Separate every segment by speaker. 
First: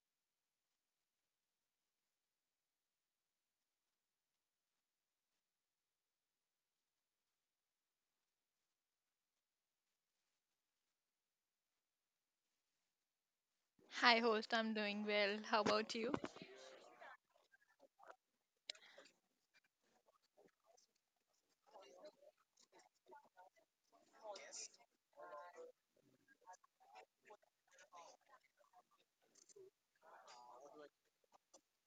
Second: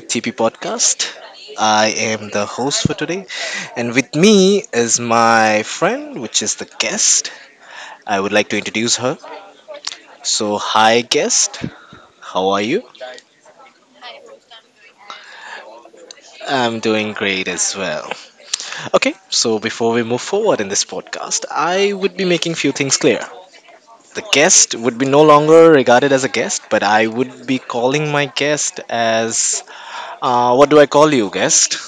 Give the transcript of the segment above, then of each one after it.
Speaker 1: TP Podcast. I am the host for today, and with me is my friend, which is the guest. I would like to introduce her. So, hi, guest. How are you?
Speaker 2: Hi, host. I'm doing well. How about you?
Speaker 1: I'm doing great as well. Okay, so before we move forward in this podcast, I would be making few things clear. The guest would be no longer regarded as a guest, but I would be calling my guest as what do I call you, guest?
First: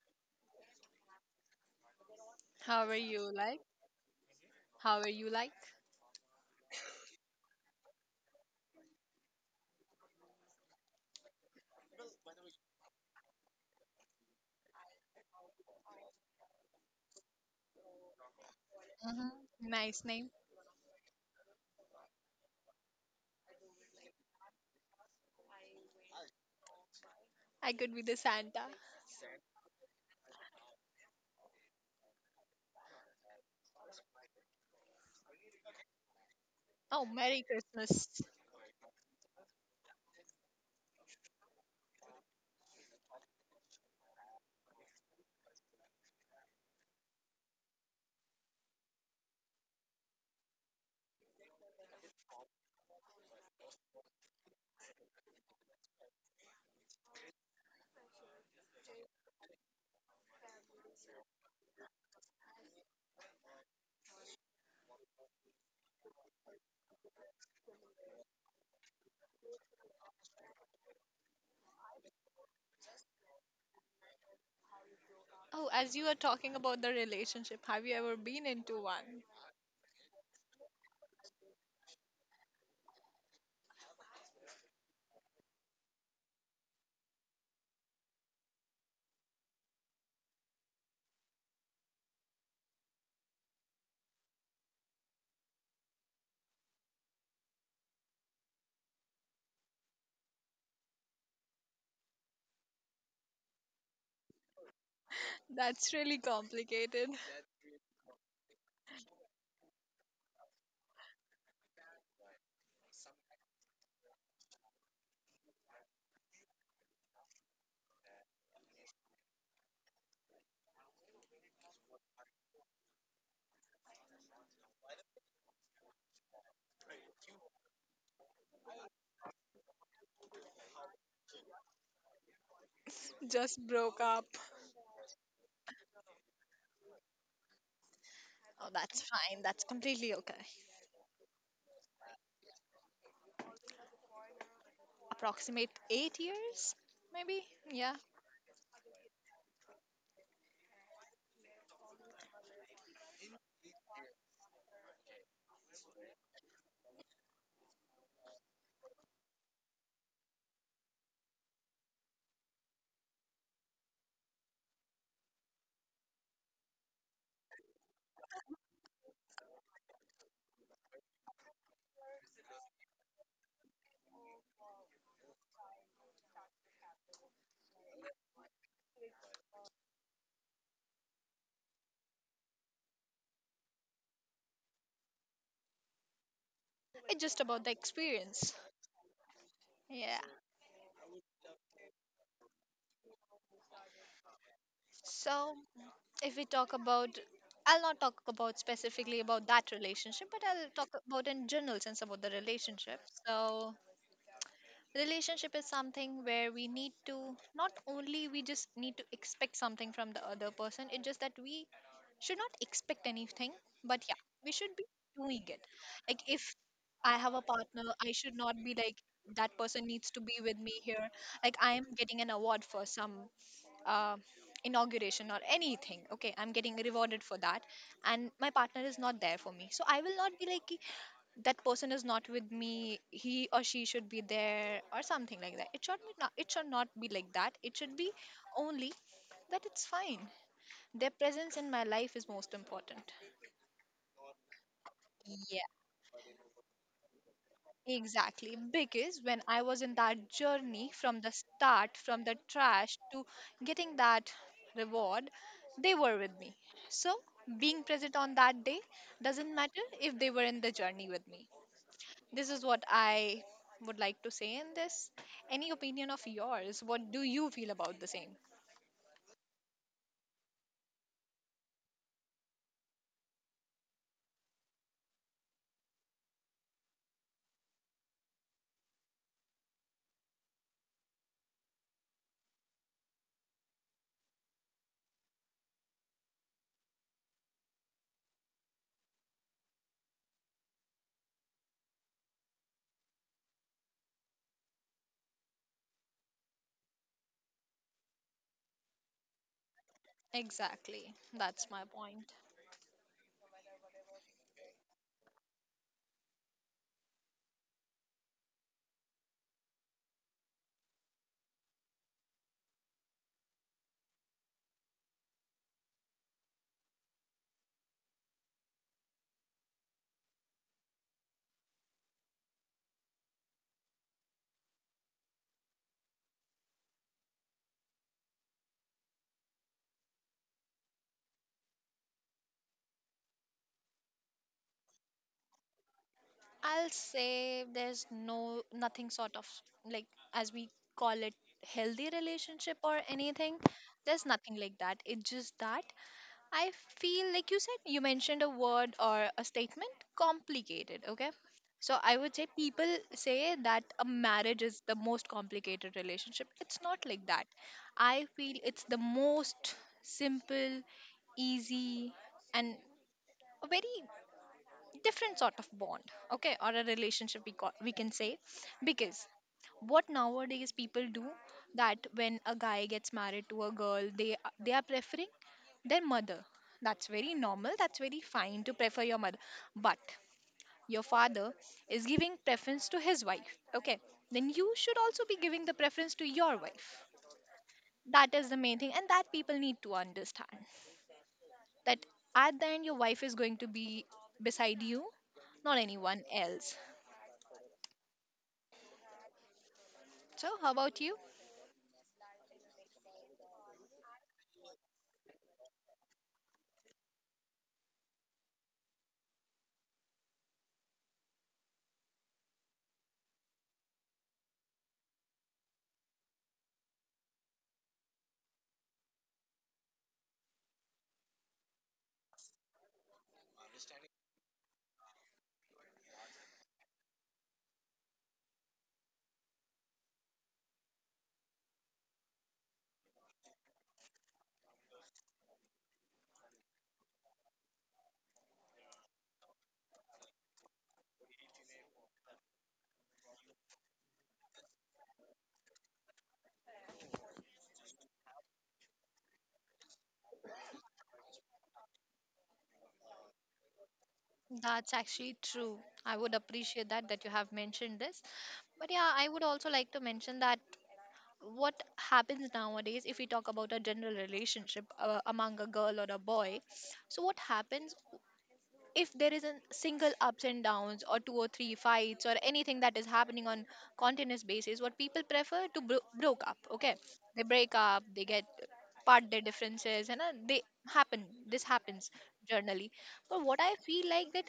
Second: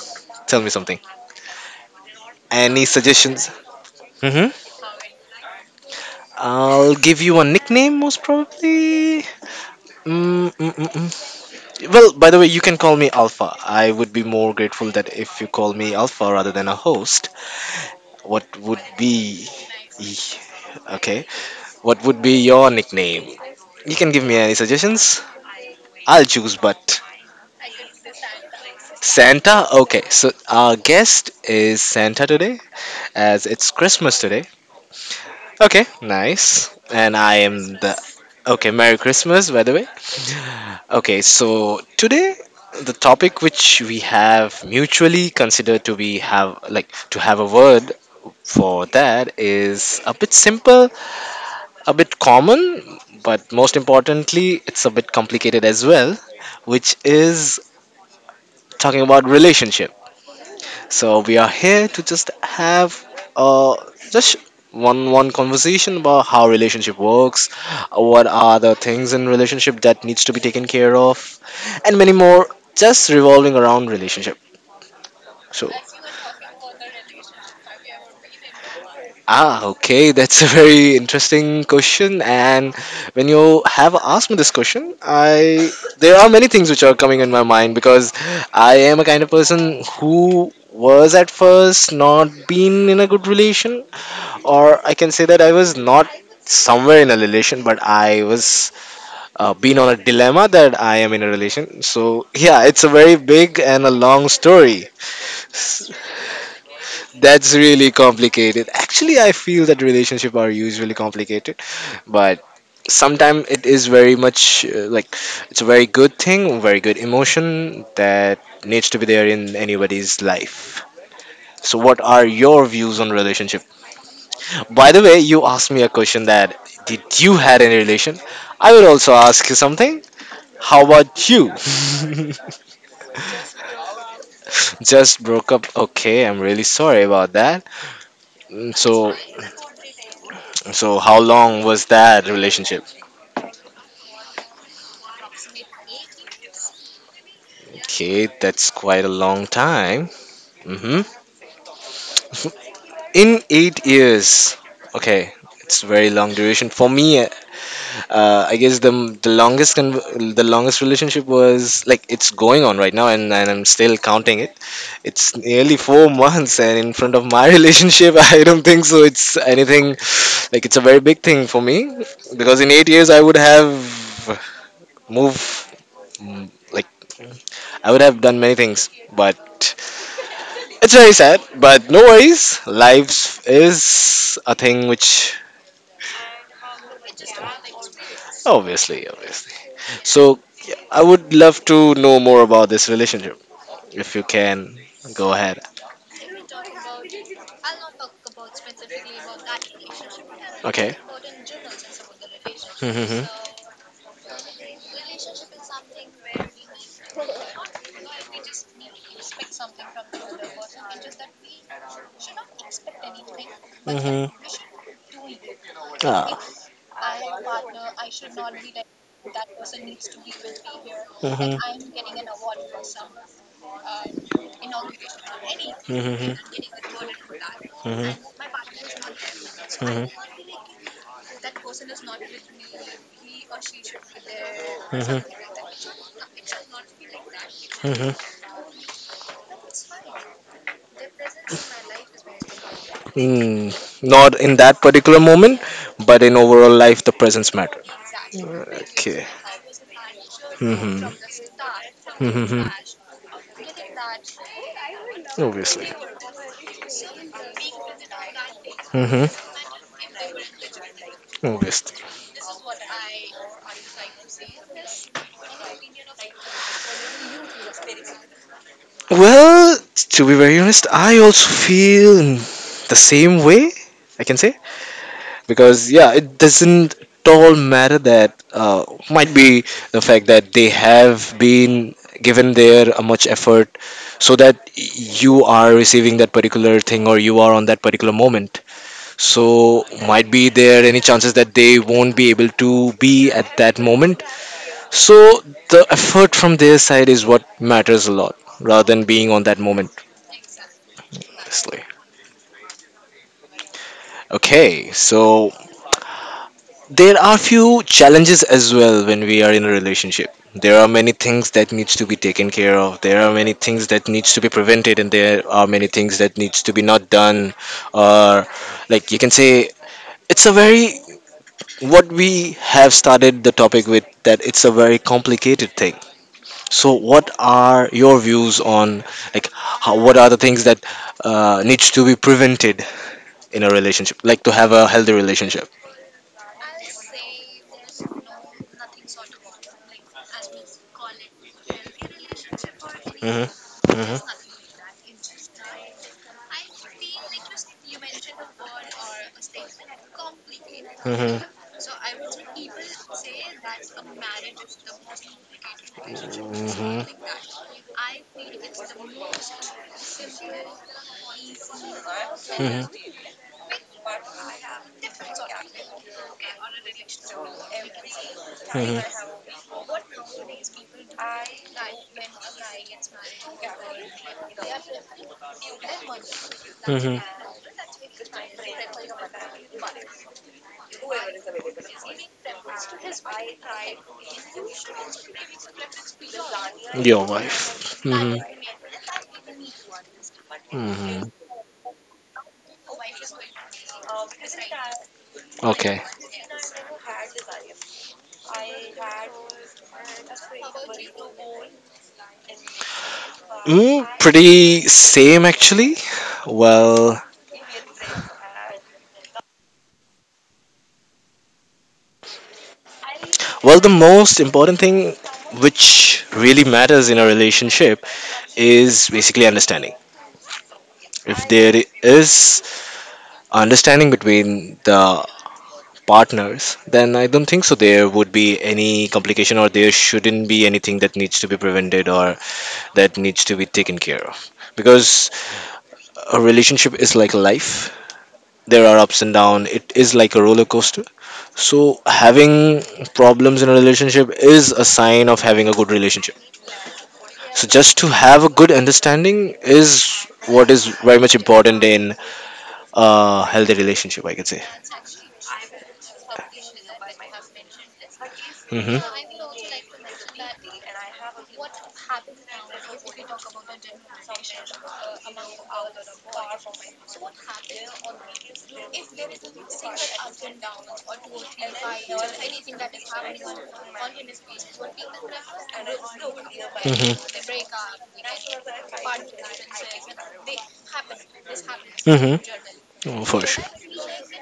Speaker 1: Tell me something. Any
Speaker 2: How are you
Speaker 1: suggestions?
Speaker 2: like?
Speaker 1: Mm-hmm.
Speaker 2: How are you like?
Speaker 1: I'll give you a nickname, most probably. Mm. Well, by the way, you can call me Alpha. I would be more grateful that if you call me Alpha rather than a host. What would
Speaker 2: hmm
Speaker 1: be.
Speaker 2: Nice name.
Speaker 1: Okay. What would be your nickname? You can give me any suggestions. I'll choose, but.
Speaker 2: I could be the Santa.
Speaker 1: Santa? Okay, so our guest is Santa today, as it's Christmas today. Okay, nice.
Speaker 2: Oh,
Speaker 1: And I
Speaker 2: Merry
Speaker 1: am the.
Speaker 2: Christmas.
Speaker 1: Okay, Merry Christmas, by the way. Okay, so today the topic which we have mutually considered to be have like to have a word for that is a bit simple, a bit common, but most importantly, it's a bit complicated as well, which is talking about relationship, so we are here to just have uh just one conversation about how relationship works, what are the things in relationship that needs to be taken care of, and many more just revolving around relationship.
Speaker 2: Oh,
Speaker 1: So,
Speaker 2: as you are talking about the relationship, have you ever been into one?
Speaker 1: ah, okay. That's a very interesting question. And when you have asked me this question, I there are many things which are coming in my mind because I am a kind of person who was at first not been in a good relation, or I can say that I was not somewhere in a relation, but I was been on a dilemma that I am in a relation. So yeah, it's a very big and a long story.
Speaker 2: That's really complicated.
Speaker 1: That's really complicated. Actually, I feel that relationship are usually complicated, but sometimes it is very much like it's a very good thing, very good emotion that needs to be there in anybody's life. So, what are your views on relationship? By the way, you asked me a question that did you had any relation? I will also ask you something. How about you?
Speaker 2: Just broke up.
Speaker 1: Just broke up. Okay, I'm really sorry about that.
Speaker 2: Oh,
Speaker 1: Mm,
Speaker 2: that's
Speaker 1: so,
Speaker 2: fine. That's completely okay.
Speaker 1: so, how long was that relationship?
Speaker 2: Approximate 8 years, maybe? Yeah.
Speaker 1: Okay, that's quite a long time. Hmm. In eight years. Okay, it's very long duration for me. I guess the longest relationship was like it's going on right now, and I'm still counting it. It's nearly four months, and in front of my relationship, I don't think so. It's anything like it's a very big thing for me because in eight years I would have moved like I would have done many things, but it's very sad, but no worries. Life is a thing which,
Speaker 2: It's just about the experience.
Speaker 1: obviously, obviously.
Speaker 2: Yeah.
Speaker 1: So, yeah, I would love to know more about this relationship. If you can, go
Speaker 2: So,
Speaker 1: ahead.
Speaker 2: if we talk about I'll not talk about specifically about that relationship, but I'll talk
Speaker 1: Okay.
Speaker 2: about in general sense about the relationship.
Speaker 1: Mm-hmm.
Speaker 2: So, relationship is something where we need to not only we just need to expect something from the other person. It's just that we should not expect anything, but yeah,
Speaker 1: Mm-hmm.
Speaker 2: we should be doing it. Like
Speaker 1: Ah.
Speaker 2: if I have a partner, I should not be like that person needs to be with me here. Like
Speaker 1: Mm-hmm.
Speaker 2: I am getting an award for some uh, inauguration or anything,
Speaker 1: Mm-hmm.
Speaker 2: okay, I'm getting
Speaker 1: Mm-hmm.
Speaker 2: rewarded for that and
Speaker 1: Mm-hmm.
Speaker 2: my partner is not there for me. So I will not be like, "Ki, that person is not with me, he or she should be there," or
Speaker 1: Mm-hmm.
Speaker 2: something like that. It should not be like that. It should be
Speaker 1: Mm-hmm.
Speaker 2: only that it's fine, their presence in my life is most important.
Speaker 1: Hmm, not in that particular moment, but in overall life, the presence matter.
Speaker 2: Exactly, because
Speaker 1: Okay.
Speaker 2: when I was in that journey
Speaker 1: Hmm.
Speaker 2: from the start, from the
Speaker 1: Hmm.
Speaker 2: trash to getting that reward,
Speaker 1: Obviously.
Speaker 2: they were with me. So, being present on that day doesn't
Speaker 1: Hmm.
Speaker 2: matter if they were in the journey with me.
Speaker 1: Obviously.
Speaker 2: This is what I would like to say in this. Any opinion of yours? What do you feel about the same?
Speaker 1: Well, to be very honest, I also feel the same way, I can say. Because, yeah, it doesn't at all matter that, might be the fact that they have been given their much effort so that you are receiving that particular thing or you are on that particular moment, so might be there any chances that they won't be able to be at that moment, so the effort from their side is what matters a lot rather than being on that moment.
Speaker 2: Exactly, that's my
Speaker 1: Obviously.
Speaker 2: point.
Speaker 1: Okay, so there are few challenges as well when we are in a relationship. There are many things that needs to be taken care of, there are many things that needs to be prevented, and there are many things that needs to be not done, or like you can say it's a very what we have started the topic with, that it's a very complicated thing. So what are your views on like how, what are the things that needs to be prevented in a relationship, like to have a healthy relationship?
Speaker 2: I'll say there's nothing sort of, like, as we call it, healthy relationship or
Speaker 1: Hmm.
Speaker 2: anything. There's
Speaker 1: Hmm.
Speaker 2: nothing like that. It's just that I feel like you said, you mentioned a word or a statement complicated, okay?
Speaker 1: Hmm.
Speaker 2: So I would say people say that a marriage is the most complicated relationship. It's not like that. I feel it's the most simple, easy, and
Speaker 1: Hmm.
Speaker 2: a very different sort of bond, okay, or a relationship, we got, we can say. Because
Speaker 1: Hmm.
Speaker 2: what nowadays people do that when a guy gets married to a girl, they are preferring their mother. That's
Speaker 1: Hmm.
Speaker 2: very normal, that's very fine to prefer your mother. But your father is giving preference to his wife, okay, then you should also be giving the preference to your wife.
Speaker 1: Your wife.
Speaker 2: That
Speaker 1: Hmm.
Speaker 2: is the main thing and that people need to understand,
Speaker 1: Hmm.
Speaker 2: that at the end your wife is going to be beside you, not
Speaker 1: Okay.
Speaker 2: anyone else. So, how about you?
Speaker 1: Mm, pretty same actually. Well, well, the most important thing which really matters in a relationship is basically understanding. If there is understanding between the partners, then I don't think so there would be any complication or there shouldn't be anything that needs to be prevented or that needs to be taken care of. Because a relationship is like life. There are ups and downs. It is like a roller coaster. So having problems in a relationship is a sign of having a good relationship. So just to have a good understanding is what is very much important in a healthy relationship, I could say.
Speaker 2: That's actually true. I would appreciate that you have mentioned this. But
Speaker 1: Hmm.
Speaker 2: yeah, I would also like to mention that what happens nowadays if we talk about a general relationship among a girl or a boy. So what happens, if there is a single ups and downs or two or three fights or anything that is happening on continuous basis, what people prefer to broke up, okay, they break up, they get part their differences, and they happen, this happens
Speaker 1: Hmm. Hmm.
Speaker 2: generally.
Speaker 1: Oh,
Speaker 2: But
Speaker 1: for
Speaker 2: what
Speaker 1: sure.
Speaker 2: I feel like, that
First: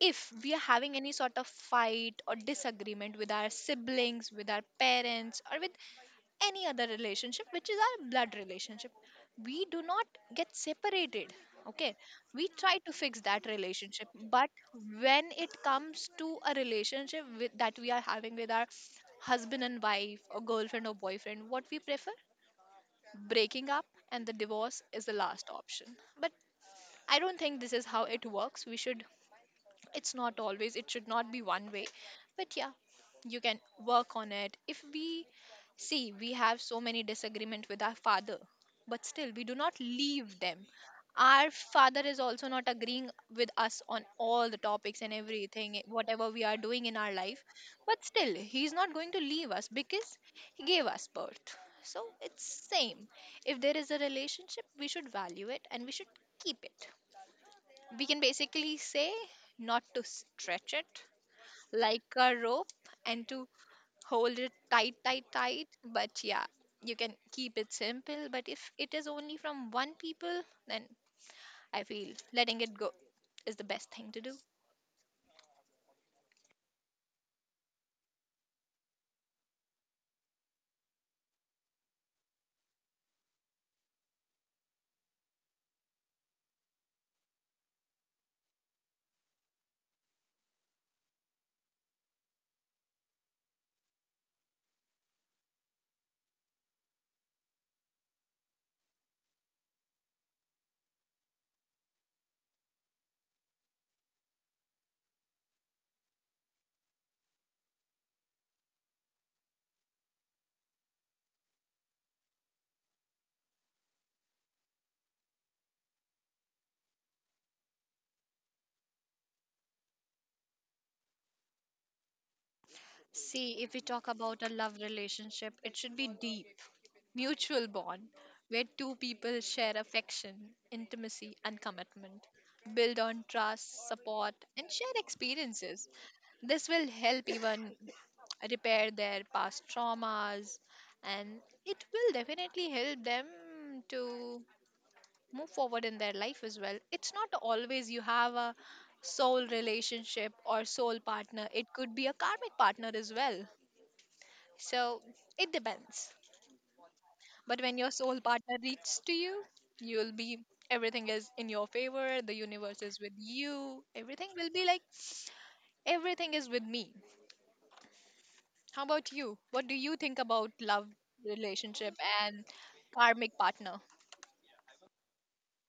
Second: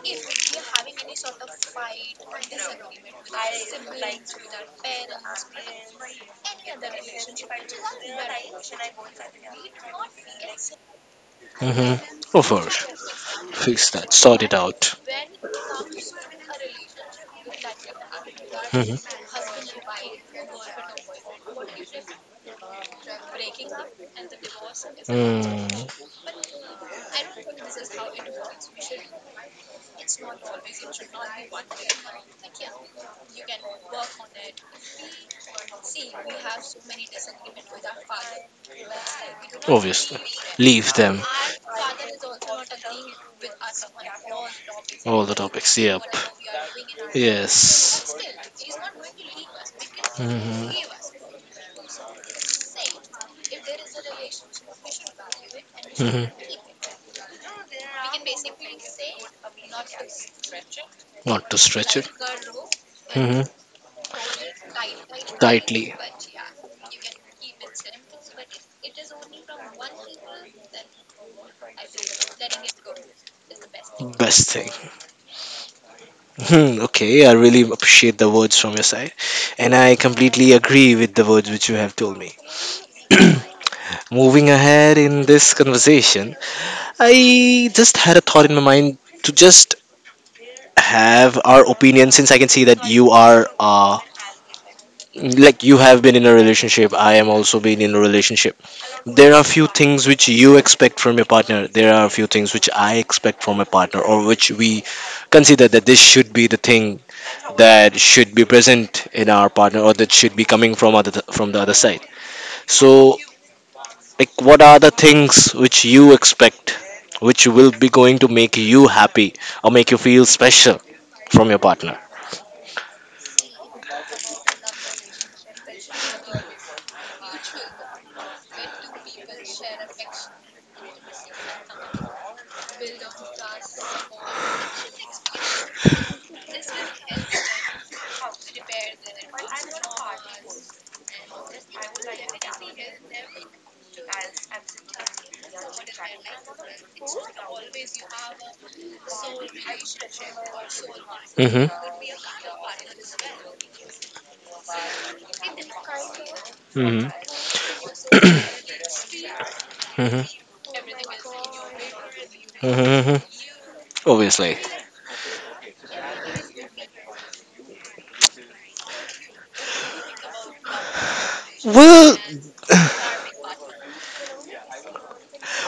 Speaker 2: if we are having any sort of fight or disagreement with our siblings, with our parents, or with any other relationship which is our blood relationship, we do not get separated,
Speaker 1: Hmm.
Speaker 2: okay,
Speaker 1: Oh,
Speaker 2: we
Speaker 1: for
Speaker 2: try
Speaker 1: sure.
Speaker 2: to fix that
Speaker 1: Fix
Speaker 2: relationship.
Speaker 1: that, sort
Speaker 2: But
Speaker 1: it out.
Speaker 2: when it comes to a relationship with, that we are having with our
Speaker 1: Mhm.
Speaker 2: husband and wife or girlfriend or boyfriend, what we prefer, breaking up, and the divorce is the last option.
Speaker 1: Mm,
Speaker 2: But I don't think this is how it works. We should, it's not always, it should not be one way, but yeah, you can work on it. If we see, we have so many disagreement with our father, but still we do not
Speaker 1: obviously.
Speaker 2: leave them.
Speaker 1: Leave them.
Speaker 2: Our father is also not agreeing with us on all the topics and
Speaker 1: All the topics.
Speaker 2: everything,
Speaker 1: Yep.
Speaker 2: whatever we are doing in our life, but
Speaker 1: Yes.
Speaker 2: still he's not going to leave us because he
Speaker 1: Hmm.
Speaker 2: gave us birth. So it's same, if there is a relationship, we should value it and we should
Speaker 1: Hmm.
Speaker 2: keep it. We can basically say, not to stretch it
Speaker 1: Not to stretch it.
Speaker 2: like a rope and
Speaker 1: Hmm.
Speaker 2: to hold it tight, tight, tight.
Speaker 1: Tightly.
Speaker 2: But yeah, you can keep it simple. But if it is only from one people, then I feel letting it go is the best thing to do.
Speaker 1: Best thing. Hmm, okay, I really appreciate the words from your side. And I completely agree with the words which you have told me. Moving ahead in this conversation, I just had a thought in my mind to just have our opinion, since I can see that you are like you have been in a relationship, I am also been in a relationship. There are few things which you expect from your partner, there are few things which I expect from a partner, or which we consider that this should be the thing, that should be present in our partner or that should be coming from other, from the other side. So, like, what are the things which you expect, which will be going to make you happy or make you feel special from your partner?
Speaker 2: See, if we talk about a love relationship, it should be deep, mutual bond where two people share affection, intimacy, and commitment, build on trust, support, and share experiences. This will help even repair their past traumas, and it will definitely help them to move forward in their life as well. It's not always you have a soul relationship or soul partner, it
Speaker 1: Hmm.
Speaker 2: could be a karmic partner as well. So it depends.
Speaker 1: Hmm.
Speaker 2: But when your soul partner reaches to you, you'll
Speaker 1: Hmm.
Speaker 2: be, everything is in your favor, the universe is with
Speaker 1: Hmm.
Speaker 2: you, everything will
Speaker 1: Obviously.
Speaker 2: be like everything is with me. How about you? What do you think about love, relationship,
Speaker 1: Well,
Speaker 2: and karmic partner?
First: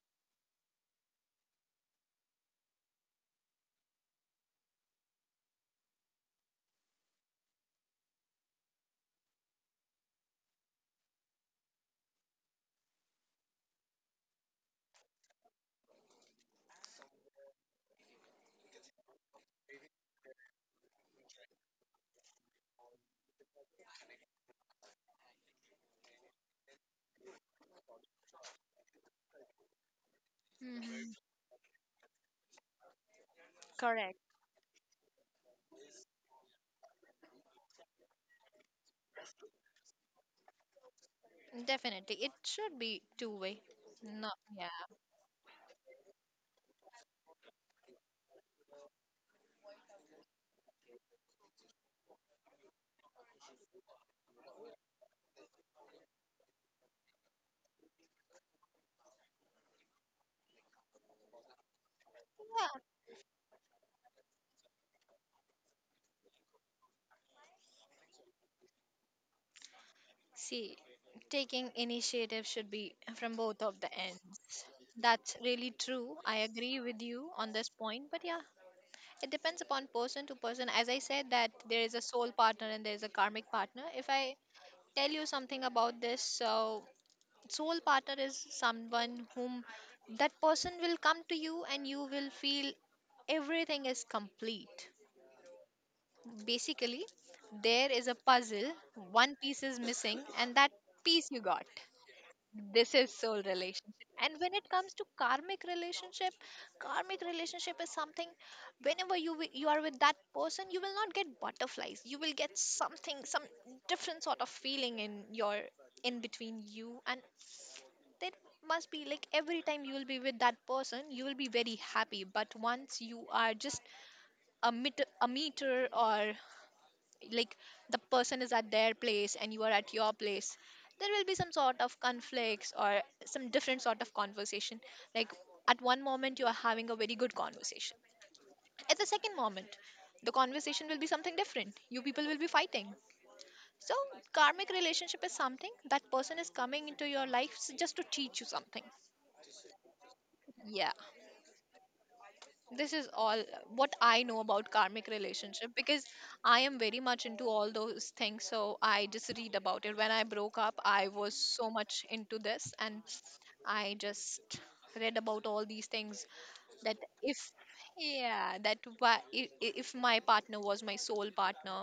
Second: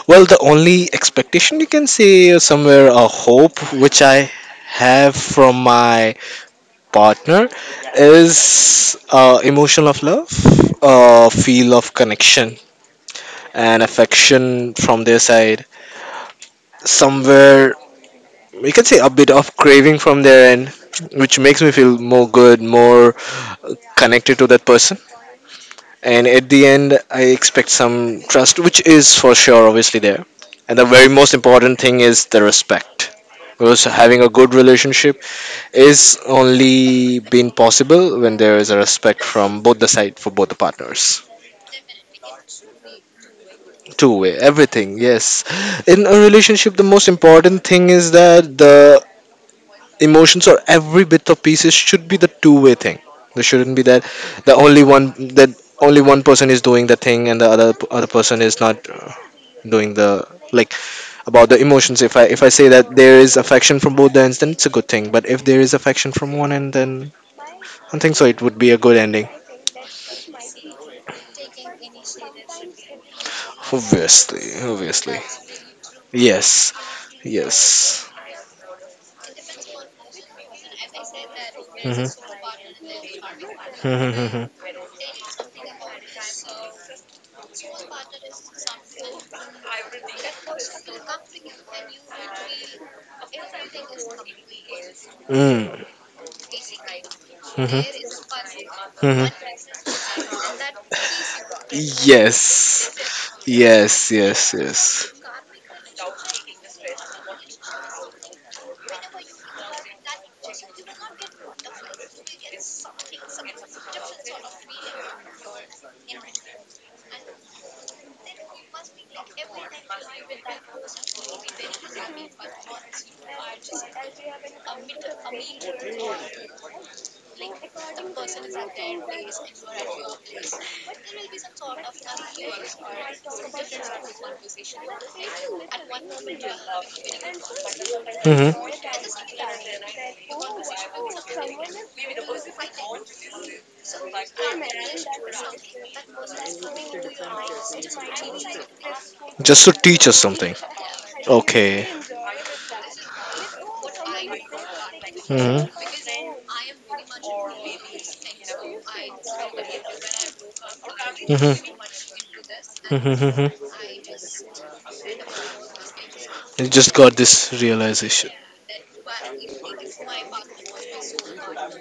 Speaker 1: well, the only expectation you can say is somewhere a hope which I have from my partner is, emotion of love, feel of connection and affection from their side. Somewhere we can say a bit of craving from their end, which makes me feel more good, more connected to that person. And at the end, I expect some trust, which is for sure obviously there. And the very
Speaker 2: Mhm.
Speaker 1: most important thing is the respect. Because
Speaker 2: Correct.
Speaker 1: having a good relationship is only been possible when there is a respect from both the side for both the partners.
Speaker 2: Definitely. It should be two way.
Speaker 1: Two
Speaker 2: No,
Speaker 1: way,
Speaker 2: yeah.
Speaker 1: everything, yes. In a relationship, the most important thing is that the emotions or every bit of pieces should be the two-way thing. There shouldn't be that the only one, that only one person is doing the thing and the other person is not, doing the, like, about the emotions. If I say
Speaker 2: Yeah.
Speaker 1: that there is affection from both the ends, then it's a good thing. But if there is affection from one end, then I think so. It would be a good ending.
Speaker 2: See, taking initiative should be from both of the
Speaker 1: Obviously,
Speaker 2: ends.
Speaker 1: obviously.
Speaker 2: That's really true. I
Speaker 1: Yes,
Speaker 2: agree with you on this
Speaker 1: yes.
Speaker 2: point, but yeah, it depends upon person to person. As I said, that there is a soul
Speaker 1: Mm-hmm.
Speaker 2: partner and there is a karmic partner. If I tell you something about this, so soul partner is someone whom, that person will come to you and you will feel everything is complete.
Speaker 1: Mm-hmm.
Speaker 2: Basically, there is a
Speaker 1: Mm-hmm.
Speaker 2: puzzle, one piece is
Speaker 1: Mm-hmm.
Speaker 2: missing, and that piece you got,
Speaker 1: Yes.
Speaker 2: this is soul relationship.
Speaker 1: Yes,
Speaker 2: And
Speaker 1: yes,
Speaker 2: when it comes to
Speaker 1: yes.
Speaker 2: karmic relationship, karmic relationship is something, whenever you you are with that person, you will not get butterflies, you will get something, some different sort of feeling in your, in between you and, there must be like every time you will be with that person you will be very happy, but once you are just a meter, a meter, or like the person is at their place and you are at your place, there will be some sort of conflicts or some different sort of conversation. Like at one moment you are having a very good conversation,
Speaker 1: Mm-hmm.
Speaker 2: at the second moment the conversation will be something different, you people will be fighting. So karmic relationship is something, that person is coming into your life just to teach you something.
Speaker 1: Just to teach us something.
Speaker 2: Yeah,
Speaker 1: Okay.
Speaker 2: this is all what I know about karmic relationship, because
Speaker 1: Mm-hmm.
Speaker 2: I am very much into all those things, so I just read about it when I broke up, I was so
Speaker 1: Mm-hmm.
Speaker 2: much into this, and
Speaker 1: Mm-hmm.
Speaker 2: I just read about all these things,
Speaker 1: You just
Speaker 2: that
Speaker 1: got
Speaker 2: if,
Speaker 1: this realization.
Speaker 2: yeah, that why if my partner was my soul partner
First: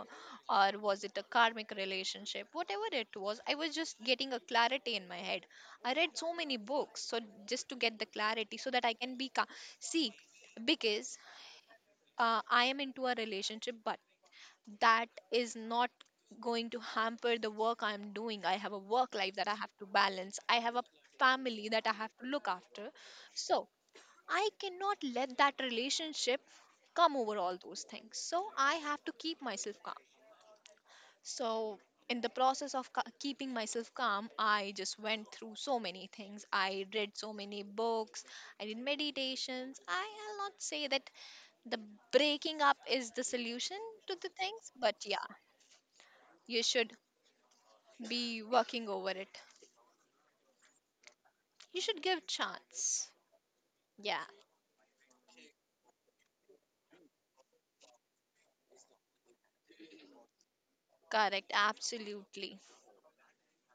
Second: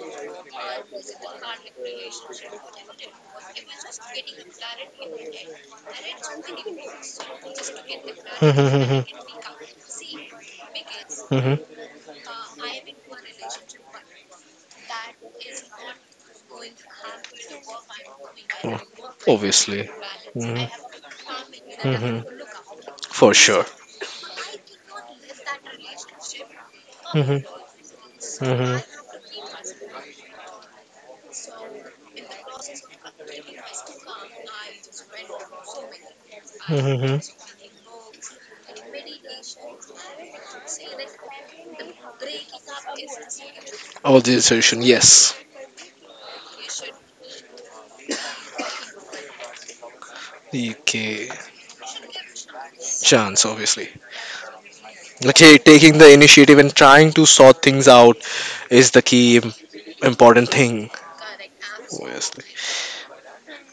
Speaker 2: or was it a karmic relationship, whatever it was, I was just getting a clarity in my head. I read so many books, so, just to get the clarity so that I can be
Speaker 1: Mm-hmm.
Speaker 2: see, because
Speaker 1: Mm-hmm.
Speaker 2: I am into a relationship, but that is not going to hamper the work I'm doing. I have a
Speaker 1: Oh,
Speaker 2: work life that I have to
Speaker 1: obviously.
Speaker 2: balance, I
Speaker 1: Mm-hmm.
Speaker 2: have a family that I have to
Speaker 1: Mm-hmm.
Speaker 2: look after.
Speaker 1: For sure.
Speaker 2: So I cannot let that relationship come over
Speaker 1: Mm-hmm.
Speaker 2: all those things. So I
Speaker 1: Mm-hmm.
Speaker 2: have to keep myself calm. So, in the process of keeping myself calm, I just went through so many things. I read so
Speaker 1: Mm-hmm.
Speaker 2: many books, I did meditations. I will not say that the breaking up is the solution to
Speaker 1: All
Speaker 2: the
Speaker 1: the
Speaker 2: things,
Speaker 1: assertion,
Speaker 2: but yeah,
Speaker 1: yes.
Speaker 2: you should be working over it.
Speaker 1: Okay.
Speaker 2: You should give chance.
Speaker 1: Chance, obviously.
Speaker 2: Yeah,
Speaker 1: Okay, taking the initiative and trying to sort things out is the important thing.
Speaker 2: correct,
Speaker 1: Obviously.
Speaker 2: absolutely.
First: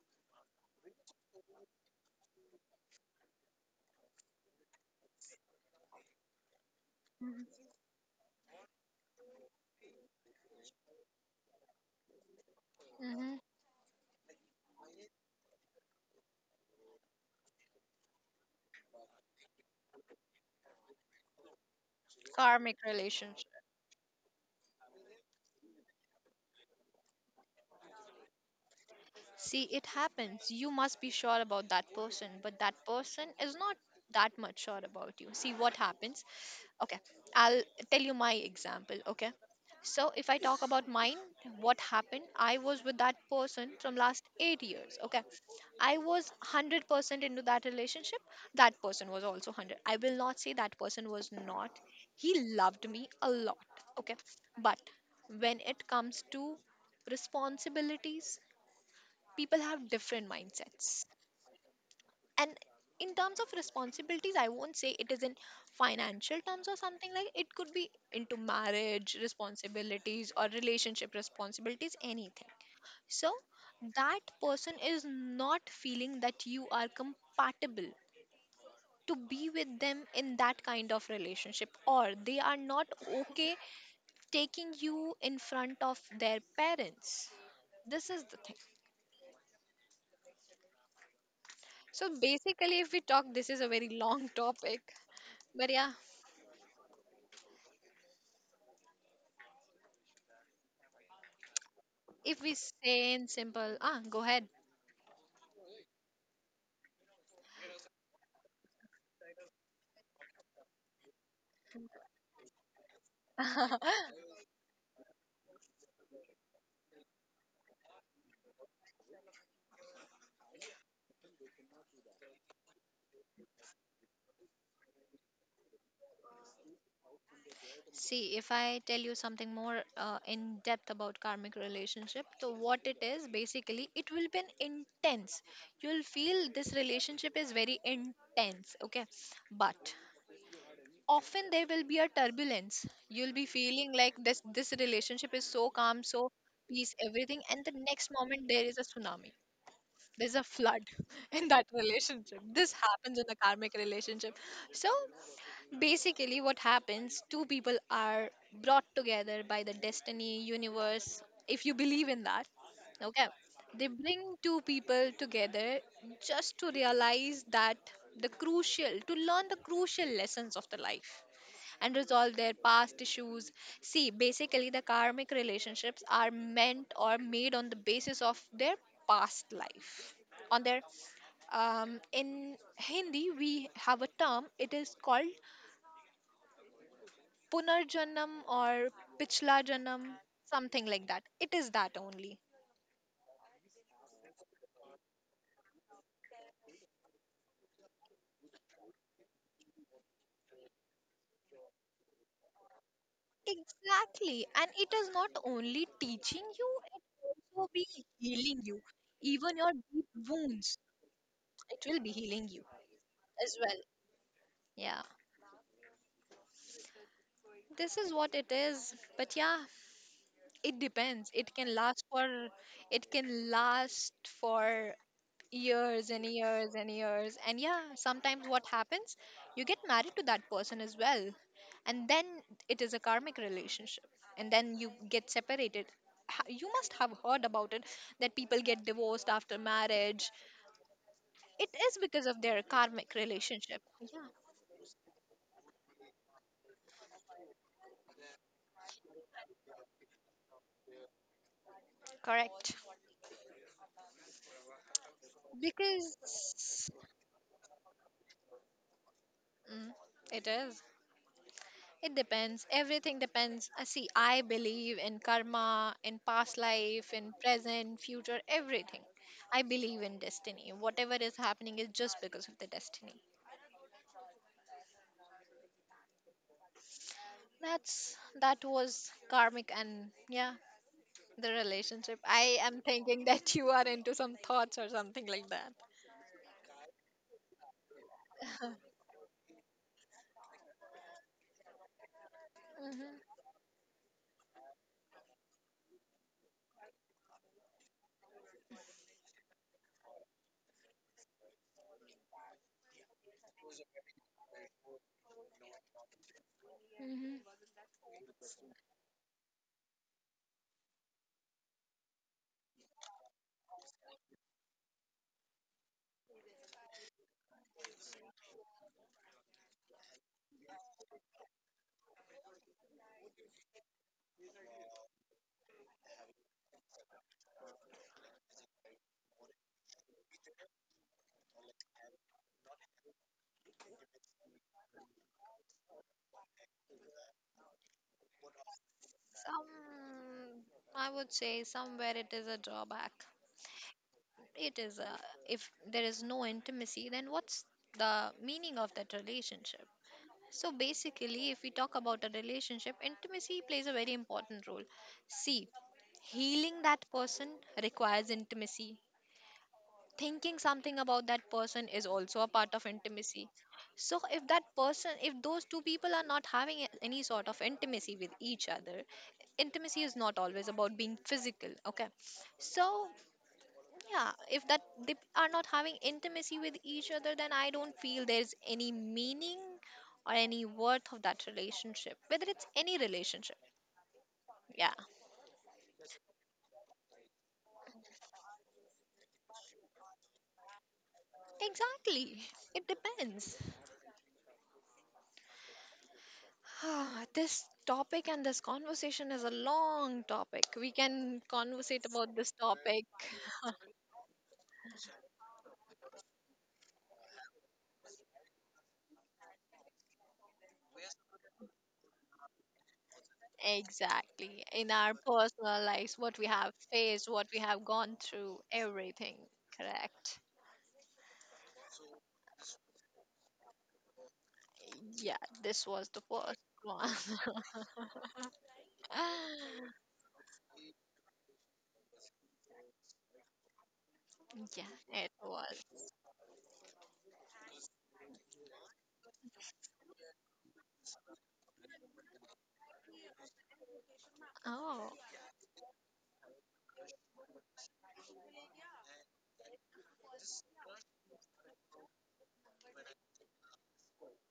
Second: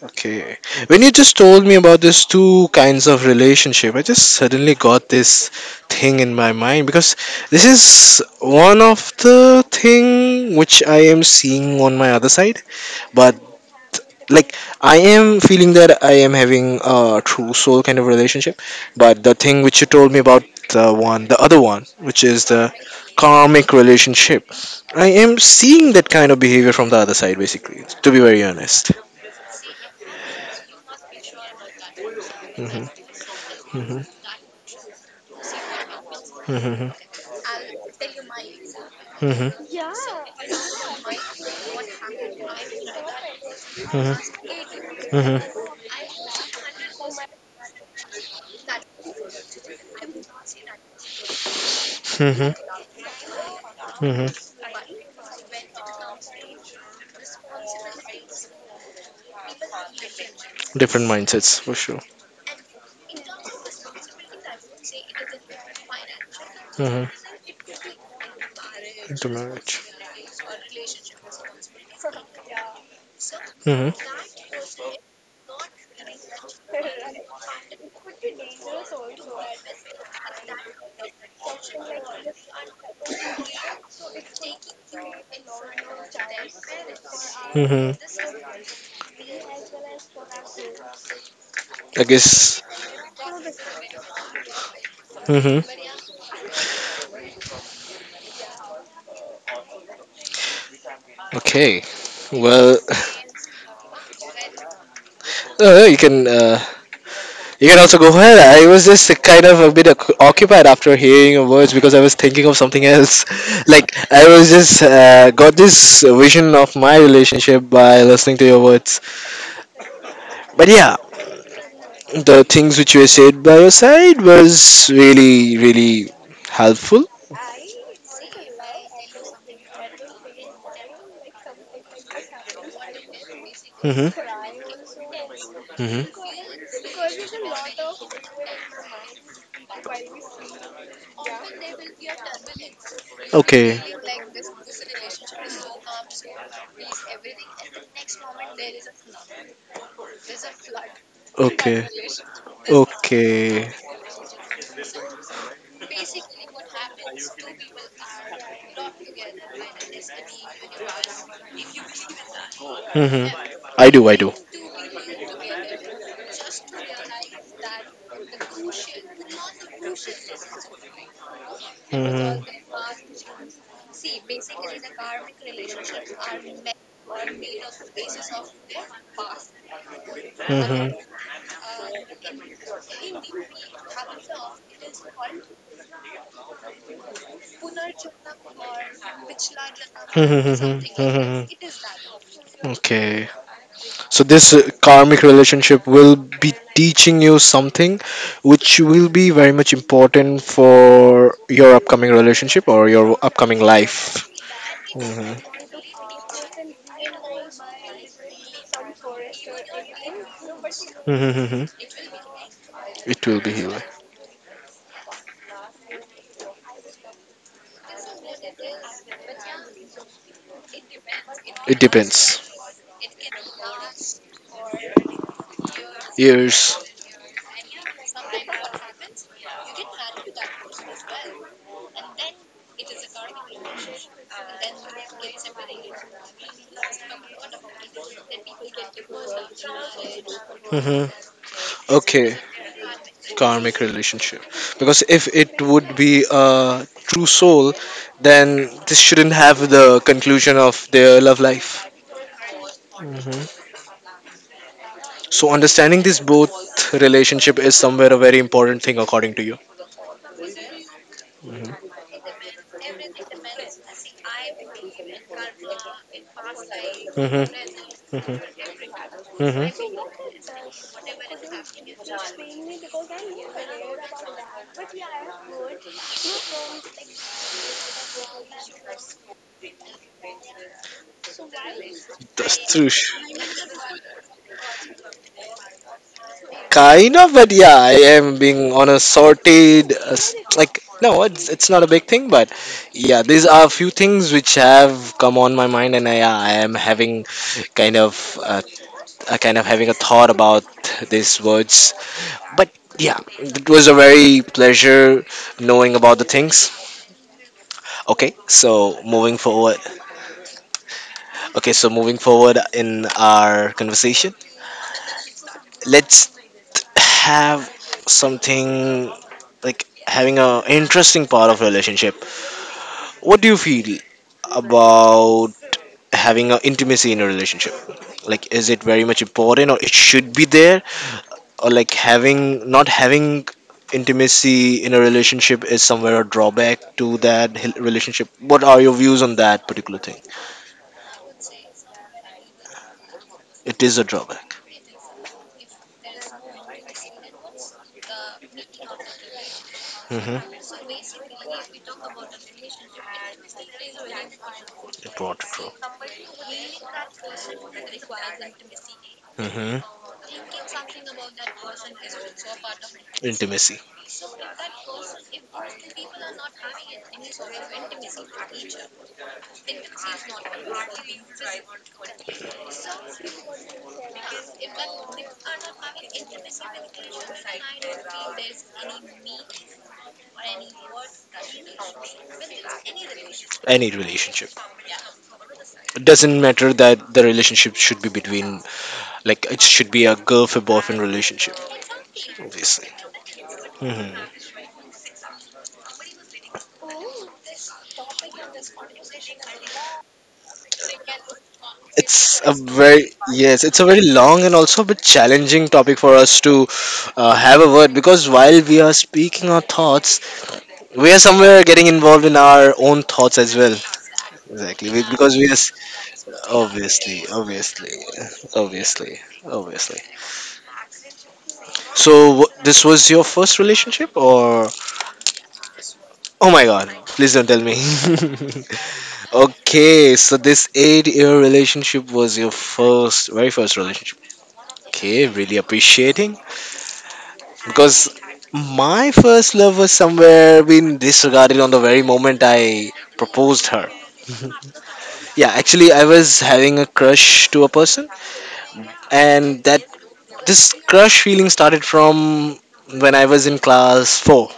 Speaker 1: Okay. When you just told me about these two kinds of relationship, I just suddenly got this thing in my mind, because
Speaker 2: hmm
Speaker 1: this is one of the thing which I am seeing on my other side. But,
Speaker 2: hmm
Speaker 1: like, I am feeling that I am having a true soul kind of relationship. But the thing which you told me about the one, the other one, which is the
Speaker 2: Karmic relationship.
Speaker 1: karmic relationship, I am seeing that kind of behavior from the other side basically, to be very honest.
Speaker 2: See, it happens. You must be sure about that person, but that person is not
Speaker 1: Hmm.
Speaker 2: that much sure about you. See what happens.
Speaker 1: Mhm,
Speaker 2: Okay, I'll tell you my example. Okay,
Speaker 1: mhm,
Speaker 2: so if I talk about mine, what happened? I was with that person from
Speaker 1: mhm,
Speaker 2: last 8 years. Okay,
Speaker 1: mhm,
Speaker 2: I was 100% into that relationship. That person was also 100. I will not say that person was not. He
Speaker 1: mhm,
Speaker 2: loved me a lot. Okay,
Speaker 1: mhm.
Speaker 2: but when it comes to responsibilities, people have different mindsets.
Speaker 1: Different mindsets for sure.
Speaker 2: And in terms of responsibilities, I won't say it is in financial terms or
Speaker 1: Mhm.
Speaker 2: something, like it could be into marriage
Speaker 1: Into marriage.
Speaker 2: responsibilities or relationship responsibilities, anything. So
Speaker 1: Mhm,
Speaker 2: that person is not feeling that you are compatible to be with them in that kind of relationship, or they are not okay taking you in front of their parents.
Speaker 1: mhm.
Speaker 2: This is the thing.
Speaker 1: I
Speaker 2: So
Speaker 1: guess.
Speaker 2: basically, if we talk, this is a very long topic.
Speaker 1: Mhm.
Speaker 2: But yeah,
Speaker 1: Okay.
Speaker 2: if we
Speaker 1: Well,
Speaker 2: say in simple, ah, go ahead.
Speaker 1: uh, you can uh, you can also go ahead. I was just kind of a bit occupied after hearing your words because I was thinking of something else. Like I was just got this vision of my relationship by listening to your words. But yeah, the things which were said by your side was really, really helpful.
Speaker 2: See, if I tell you something more in depth about karmic relationship, so what it is basically,
Speaker 1: Hmm.
Speaker 2: it will be an intense.
Speaker 1: Hmm.
Speaker 2: You'll feel this relationship is very intense, okay? But often there will be a turbulence. You'll be
Speaker 1: Okay.
Speaker 2: feeling like this relationship is so calm, so peace, everything, and the next moment there is a tsunami, there's a flood in that
Speaker 1: Okay.
Speaker 2: relationship. This happens in the
Speaker 1: Okay.
Speaker 2: karmic relationship. So, Basically, what happens, two people are brought together by the destiny, universe, if you believe in that.
Speaker 1: Hmm.
Speaker 2: Okay. They
Speaker 1: I do. I do.
Speaker 2: bring two people together just to realize that to learn the crucial lessons of the life and resolve
Speaker 1: Hmm.
Speaker 2: their past issues. See, basically, the karmic relationships are meant or made on the basis of their past life, on their
Speaker 1: Hmm.
Speaker 2: in Hindi, we have a term, it is called Punarjanam or Pichla Janam, something like that. It is that only.
Speaker 1: Okay. So this karmic relationship will be teaching you something which will be very much important for your upcoming relationship or your upcoming life.
Speaker 2: Exactly. And it is
Speaker 1: Hmm.
Speaker 2: not only teaching you, it also be healing you. Even your deep wounds,
Speaker 1: Hmm.
Speaker 2: it will be healing you
Speaker 1: It will be
Speaker 2: as
Speaker 1: healing.
Speaker 2: well. Yeah. This is what it is. But yeah, it depends.
Speaker 1: It depends.
Speaker 2: It can last for years and
Speaker 1: Years.
Speaker 2: years and years, and yeah, sometimes what happens, you get married to that person as well, and then it is a karmic relationship, and then you get separated. You must have heard about it, that people get divorced after marriage.
Speaker 1: Hmm.
Speaker 2: It is because
Speaker 1: Okay.
Speaker 2: of their karmic
Speaker 1: Karmic
Speaker 2: relationship. Yeah,
Speaker 1: relationship, because if it would be a true soul, then this shouldn't have the conclusion of their love life.
Speaker 2: correct.
Speaker 1: Hmm. So understanding this, both
Speaker 2: Because
Speaker 1: relationship is somewhere a very important thing according to you.
Speaker 2: mm, it is. It depends. Everything depends. See, I believe in karma, in past life, in
Speaker 1: Hmm.
Speaker 2: present,
Speaker 1: Hmm.
Speaker 2: future, everything. I
Speaker 1: Hmm.
Speaker 2: believe in destiny. Whatever is happening is just because of the destiny. That's that was karmic, and yeah, the relationship. I
Speaker 1: That's
Speaker 2: am
Speaker 1: true,
Speaker 2: thinking that you are into some thoughts or something like that.
Speaker 1: kind of, but yeah, I am being on a sorted like, no, it's not a big thing, but yeah, these
Speaker 2: Hmm.
Speaker 1: are a few things which have come on my mind and I am having kind of uh, kind of having a thought about these words. But yeah, it was a very pleasure knowing about the things.
Speaker 2: Hmm.
Speaker 1: Okay, so moving forward. Okay, so moving forward in our conversation, let's have something like having a interesting part of relationship. What do you feel about having a intimacy in a relationship? Like, is it very much important or it should be there? Or like having, not having intimacy in a relationship is somewhere a drawback to that relationship. What are your views on that particular thing?
Speaker 2: Some, I would say, somewhere it is a drawback.
Speaker 1: It is a drawback.
Speaker 2: It is, if there is no intimacy, then what's the meaning of that relationship?
Speaker 1: Mm-hmm.
Speaker 2: So basically, if we talk about a relationship, intimacy plays a very important role.
Speaker 1: It brought true.
Speaker 2: See, healing that person requires intimacy.
Speaker 1: Mm-hmm.
Speaker 2: Thinking something about that person is also a part of intimacy.
Speaker 1: Intimacy.
Speaker 2: So if that person, if those two people are not having any sort of intimacy with each other, intimacy is not always about being physical, okay? So yeah, if that they are not having intimacy with each other, then I don't feel there's any meaning or any worth of that relationship, whether it's any relationship.
Speaker 1: Any relationship.
Speaker 2: Yeah,
Speaker 1: It doesn't matter that the relationship should be between, like, it should be a girlfriend boyfriend relationship.
Speaker 2: exactly.
Speaker 1: Obviously.
Speaker 2: It depends.
Speaker 1: Hmm.
Speaker 2: Ah, this topic and this conversation is a long topic. We can conversate about
Speaker 1: It's a
Speaker 2: this topic
Speaker 1: very, yes, it's a very long and also a bit challenging topic for us to have a word, because while we are speaking our thoughts, we are somewhere getting involved in our own thoughts as well.
Speaker 2: exactly
Speaker 1: Exactly,
Speaker 2: in our
Speaker 1: because we are
Speaker 2: personal lives, what we have
Speaker 1: obviously,
Speaker 2: faced, what we
Speaker 1: obviously,
Speaker 2: have gone through,
Speaker 1: obviously,
Speaker 2: everything.
Speaker 1: obviously.
Speaker 2: Correct.
Speaker 1: So this was your first relationship or,
Speaker 2: Yeah, this was the
Speaker 1: oh my
Speaker 2: first
Speaker 1: god,
Speaker 2: one.
Speaker 1: please don't tell me. Okay, so this 8-year relationship was your first, very first relationship.
Speaker 2: Yeah,
Speaker 1: Okay,
Speaker 2: it
Speaker 1: really
Speaker 2: was.
Speaker 1: appreciating, because my first love was somewhere being disregarded on the very moment I proposed her.
Speaker 2: Oh,
Speaker 1: Yeah, actually, I was having a crush to a person, and that this crush feeling started from when I was in class four,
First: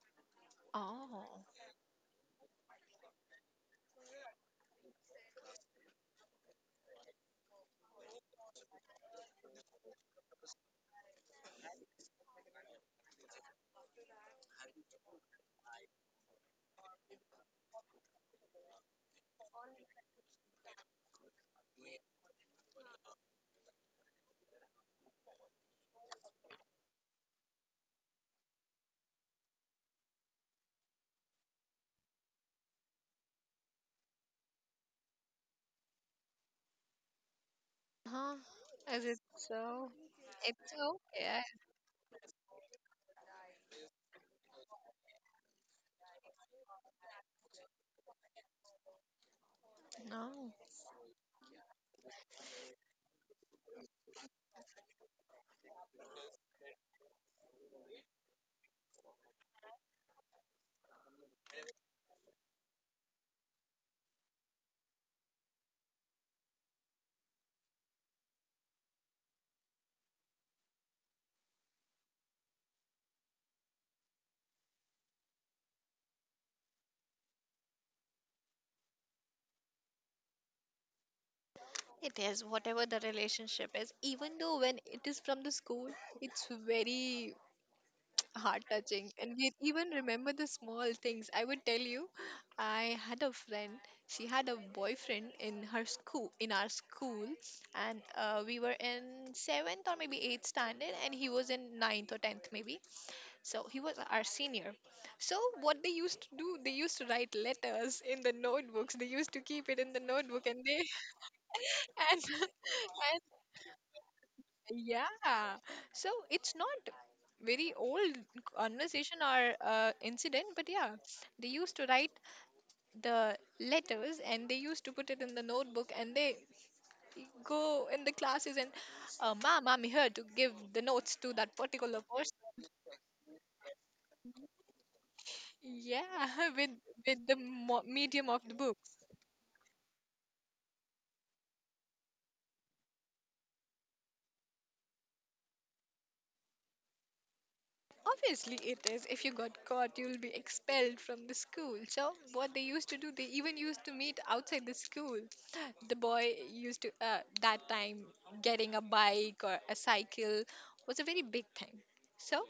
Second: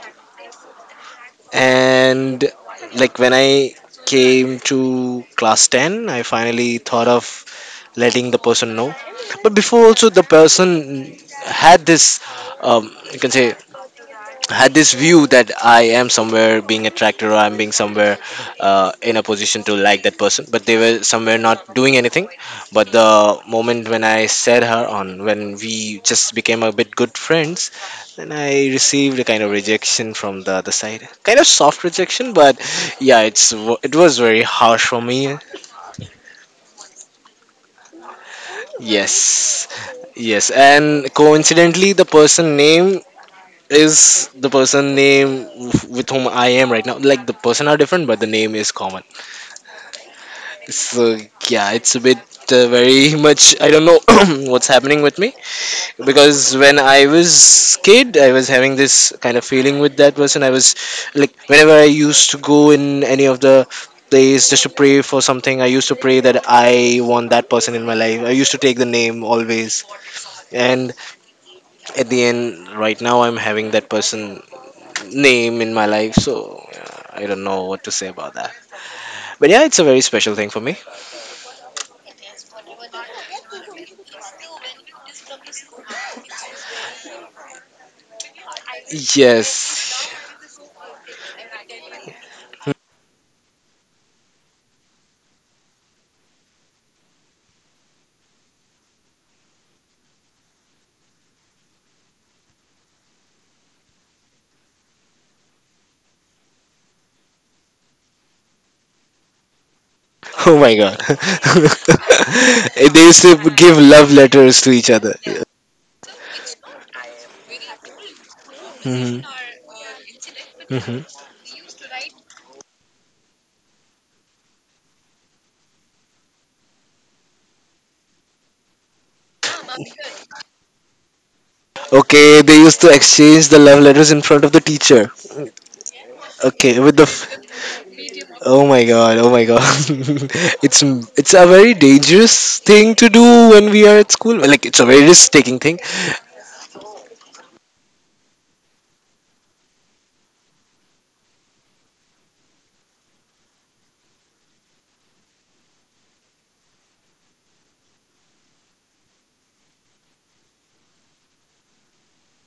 Speaker 2: oh,
Speaker 1: and like when I came to class ten, I finally thought of letting the person know. But before also, the person had this, you can say, had this view that I am somewhere being attracted or I'm being somewhere in a position to like that person, but they were somewhere not doing anything. But the moment when I said her on, when we just became a bit good friends, then I received a kind of rejection from the other side, kind of soft rejection, but yeah, it was very harsh for me.
Speaker 2: huh? Is it
Speaker 1: Yes,
Speaker 2: so?
Speaker 1: yes,
Speaker 2: It's
Speaker 1: and
Speaker 2: okay.
Speaker 1: coincidentally, the person name is the person name with whom I am right now. Like the person are different, but the name is common.
Speaker 2: No,
Speaker 1: So yeah, it's a bit very much. I don't know what's happening with me, because when I was kid, I was having this kind of feeling with that person. I was like, whenever I used to go in any of the place just to pray for something, I used to pray that I want that person in my life. I used to take the name always, and at the end, right now, I'm having that person name in my life. So I don't know what to say about that. But yeah, it's a very special thing for me.
Speaker 2: it is, whatever the relationship is. Even though when it is from the school, it's very heart touching, and we even
Speaker 1: Yes.
Speaker 2: remember the small things. I would tell you, I had a friend. She had a boyfriend in her school, in our school, and we were in seventh or maybe eighth standard, and he was in ninth or tenth maybe. So he was our senior. So what they used to do, they used to write letters in the notebooks. They used to keep it in the notebook,
Speaker 1: Oh
Speaker 2: and
Speaker 1: my
Speaker 2: they
Speaker 1: god.
Speaker 2: and
Speaker 1: They used to give love letters to
Speaker 2: and
Speaker 1: each other.
Speaker 2: yeah. So it's not very old conversation
Speaker 1: Hmm.
Speaker 2: or incident, but yeah,
Speaker 1: Hmm.
Speaker 2: they used to write the letters and they used to put it in the notebook, and they go in the classes and, mom, I'm here to give the notes to that particular person.
Speaker 1: Okay, they used to exchange the love letters in front of the teacher.
Speaker 2: Yeah, with
Speaker 1: Okay, with the
Speaker 2: with the medium of the book.
Speaker 1: oh my god, it's it's a very dangerous thing to do when we are at school. Like, it's a very risk-taking thing.
Speaker 2: Obviously, it is. If you got caught, you'll be expelled from the school. So, what they used to do, they even used to meet outside the school. The boy used to, that time, getting a bike or a cycle was a very big thing. So,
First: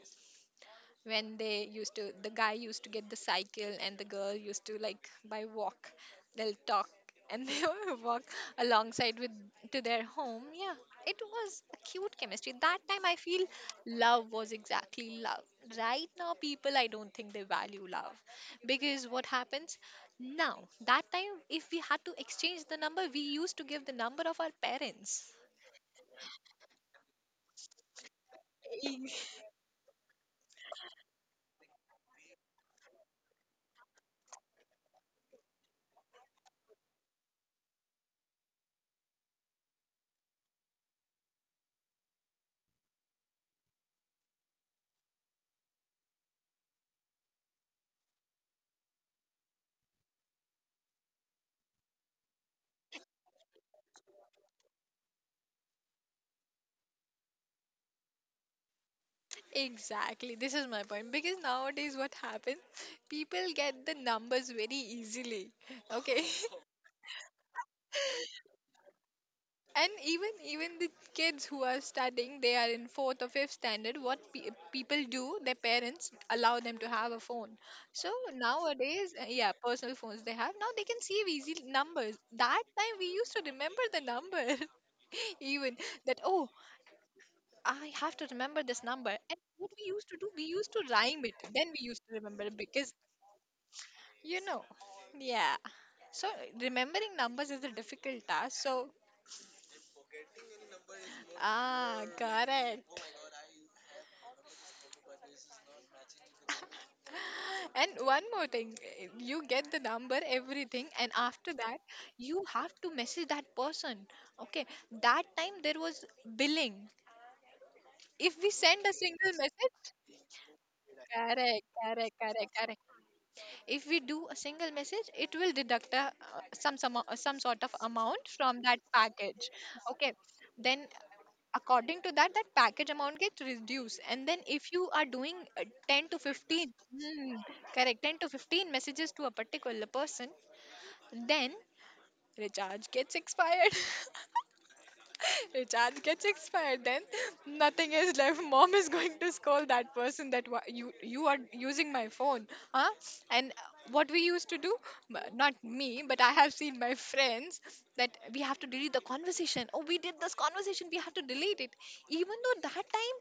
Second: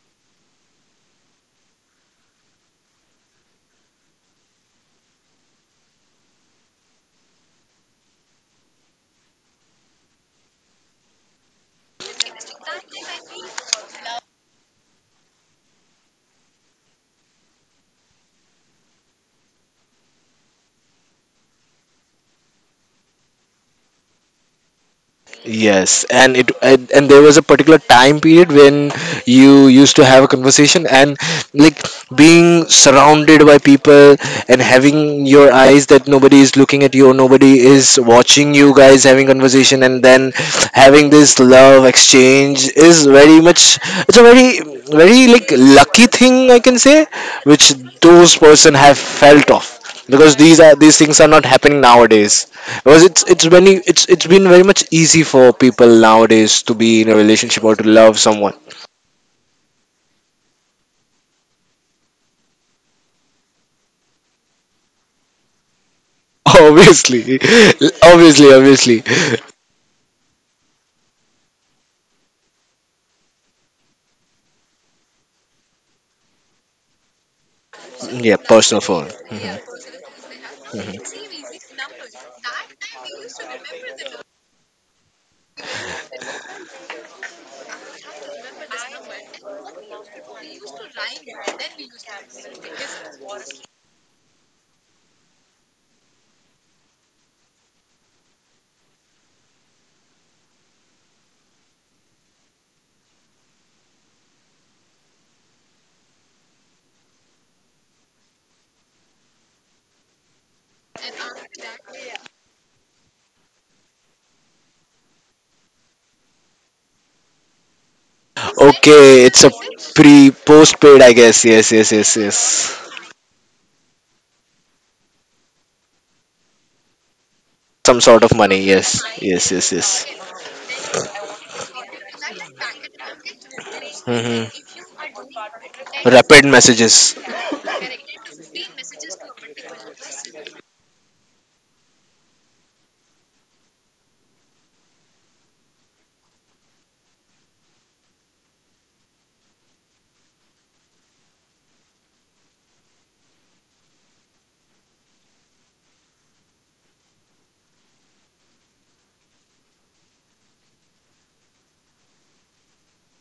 Speaker 2: when they used to the guy used to get the cycle, and the girl used to, like, by walk. They'll talk, and they will walk alongside with to their home. Yeah, it was a cute chemistry that time, I feel. Love was exactly love. Right now people, I don't think they value love, because what happens now, that time if we had to exchange the number, we used to give the number of our parents.
Speaker 1: Yes, and there was a particular time period when you used to have a conversation and, like, being surrounded by people and having your eyes that nobody is looking at you or nobody is watching you guys having conversation, and then having this love exchange is very much, it's a very, very, like, lucky thing I can say which those person have felt of, because these things are not happening nowadays, because it's very it's been very much easy for people nowadays to be in a relationship or to love someone.
Speaker 2: Exactly, this is my point, because nowadays what happens, people get the numbers very easily. Okay.
Speaker 1: Obviously, obviously, obviously.
Speaker 2: And even the kids who are studying, they are in fourth or fifth standard. What people do, their parents allow them to have a phone. So
Speaker 1: Yeah, personal phone.
Speaker 2: nowadays, yeah, personal phones they have. Now they can save easy numbers. That time we used to remember the number. Even that, oh, I have to remember this number. And what we used to do, we used to rhyme it. Then we used to remember it because, you know, yeah. So remembering numbers is a difficult task. So, ah, correct. And one more thing, you get the number, everything, and after that, you have to message that person. Okay, that time there was billing. If we send a
Speaker 1: Okay,
Speaker 2: single
Speaker 1: it's a
Speaker 2: message,
Speaker 1: pre postpaid, I guess.
Speaker 2: correct,
Speaker 1: Yes, yes,
Speaker 2: correct,
Speaker 1: yes,
Speaker 2: correct, correct.
Speaker 1: yes.
Speaker 2: If we do a single message, it will deduct a, some sort of
Speaker 1: Some
Speaker 2: amount
Speaker 1: sort of money,
Speaker 2: from that
Speaker 1: yes,
Speaker 2: package.
Speaker 1: yes, yes, yes.
Speaker 2: Okay, then according to that, that package amount gets reduced, and then
Speaker 1: Hmm.
Speaker 2: if you are doing 10 to
Speaker 1: Rapid
Speaker 2: 15,
Speaker 1: messages.
Speaker 2: hmm, correct, 10 to 15 messages to a particular person, then recharge gets expired. Recharge gets expired, then nothing is left. Mom is going to scold that person that you are using my phone, huh? And what we used to do, not me, but I have seen my friends that we have to delete the conversation. Oh, we did this conversation, we have to delete it, even though that time.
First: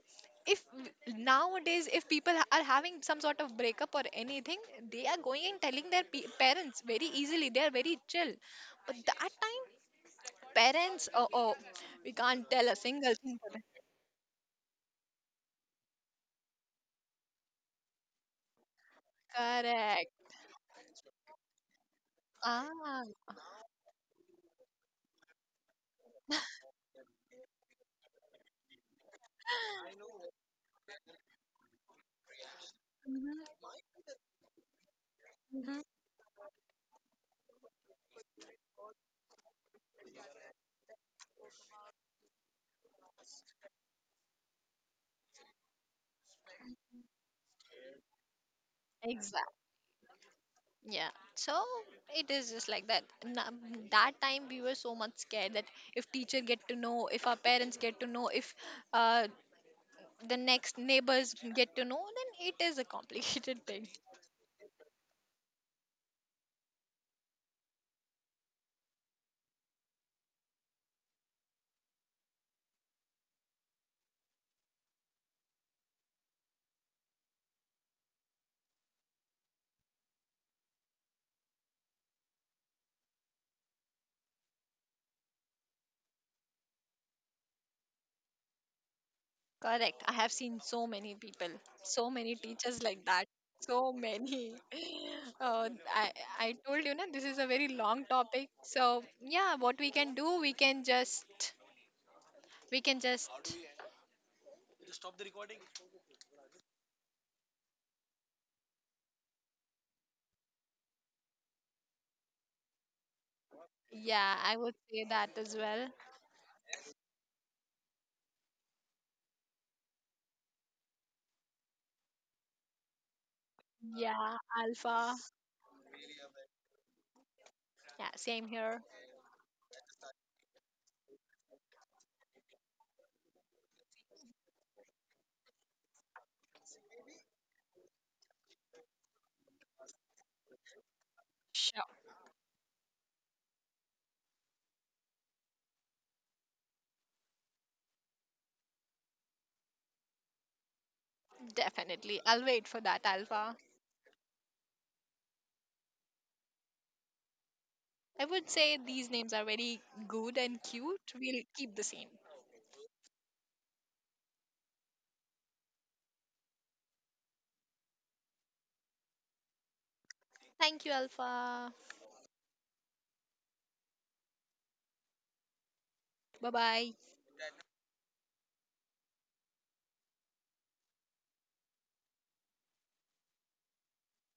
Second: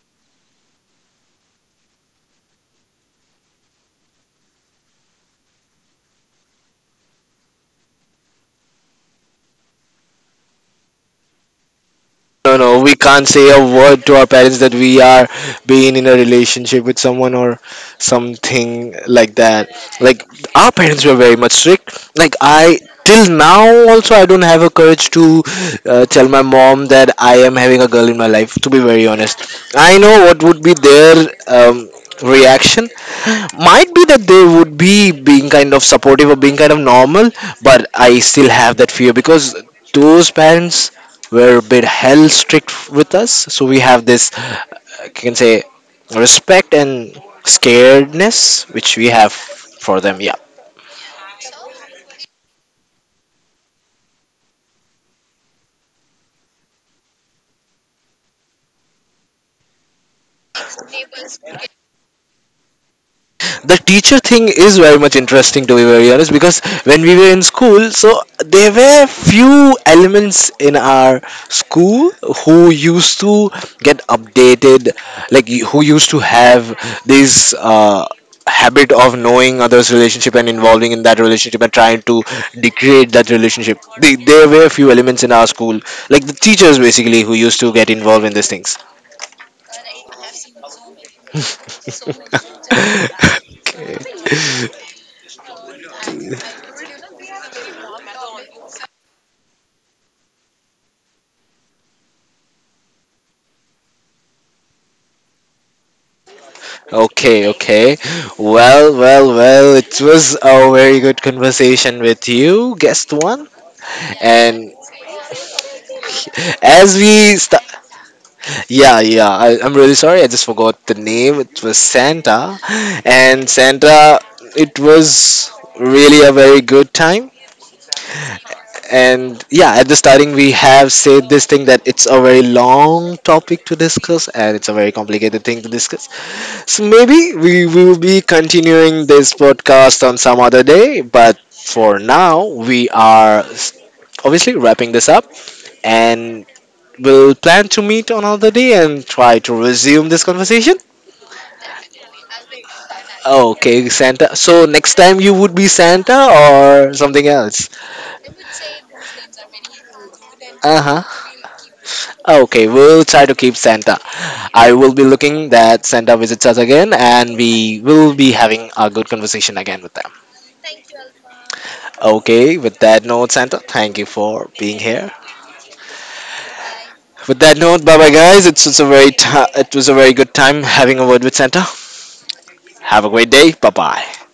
Speaker 2: If nowadays, if people are having some sort of breakup or anything, they are going and telling their parents very easily. They are very chill. But that time, parents, oh, oh, we can't
Speaker 1: No,
Speaker 2: tell a
Speaker 1: no, we
Speaker 2: single
Speaker 1: can't
Speaker 2: thing for
Speaker 1: say a
Speaker 2: them.
Speaker 1: word to our parents that we are being in a relationship with someone or something like that.
Speaker 2: Correct.
Speaker 1: Like, our parents were very much strict. Like, I
Speaker 2: Ah,
Speaker 1: till now also I don't have a courage to tell my mom that I am having a girl in my life. To be very honest, I know what would be their um, reaction.
Speaker 2: mhm,
Speaker 1: Might be that they would be being kind
Speaker 2: mhm.
Speaker 1: of supportive or being kind of normal, but I still have that fear, because those parents were a bit hell strict with us. So we have this, you can say, respect and scaredness which we have
Speaker 2: Exact.
Speaker 1: for them. Yeah.
Speaker 2: Yeah. So it is just like that. That time we were so much scared that if teacher get to know, if our parents get to know, if uh, the next neighbors get to know, then it is a complicated
Speaker 1: The
Speaker 2: thing.
Speaker 1: teacher thing is very much interesting, to be very honest, because when we were in school, so there were few elements in our school who used to get updated, like who used to have this habit of knowing others relationship and involving in that relationship and trying to degrade that relationship. There were few elements in our school, like the teachers basically, who used to get involved in these things.
Speaker 2: Correct. I have seen so many people, so many teachers like that, so many. Uh, I, I told you, na, this is a very long topic. So yeah, what we can do, we can just,
Speaker 1: Okay, okay. Well, well, well, it was a very good conversation with you, guest one.
Speaker 2: yeah, I
Speaker 1: And
Speaker 2: would say that as well.
Speaker 1: as we yeah, yeah, I'm really sorry, I just forgot the name. It was Santa. And Santa,
Speaker 2: Yeah,
Speaker 1: it
Speaker 2: Alpha.
Speaker 1: was really a very good time.
Speaker 2: Yeah, same here.
Speaker 1: And yeah, at the starting, we have said this thing that it's a very long topic to discuss and it's a very complicated thing to discuss. So maybe we will be continuing this podcast on some other day, but
Speaker 2: Sure,
Speaker 1: for now, we are obviously wrapping this up, and we'll plan to meet on another day and try to resume this conversation.
Speaker 2: definitely. I'll wait for that, Alpha.
Speaker 1: Okay, Santa. So next time you would be Santa or something else?
Speaker 2: I would say these names are very good and
Speaker 1: Uh
Speaker 2: cute.
Speaker 1: huh.
Speaker 2: We'll keep the same.
Speaker 1: Okay, we'll try to keep Santa. I will be looking that Santa visits us again and we will be having a good conversation again with them.
Speaker 2: Thank you, Alpha.
Speaker 1: Okay, with that note, Santa, thank you for being here.
Speaker 2: Bye bye.
Speaker 1: With that note, bye bye guys. It's a very it was a very good time having a word with Santa. Have a great day. Bye bye.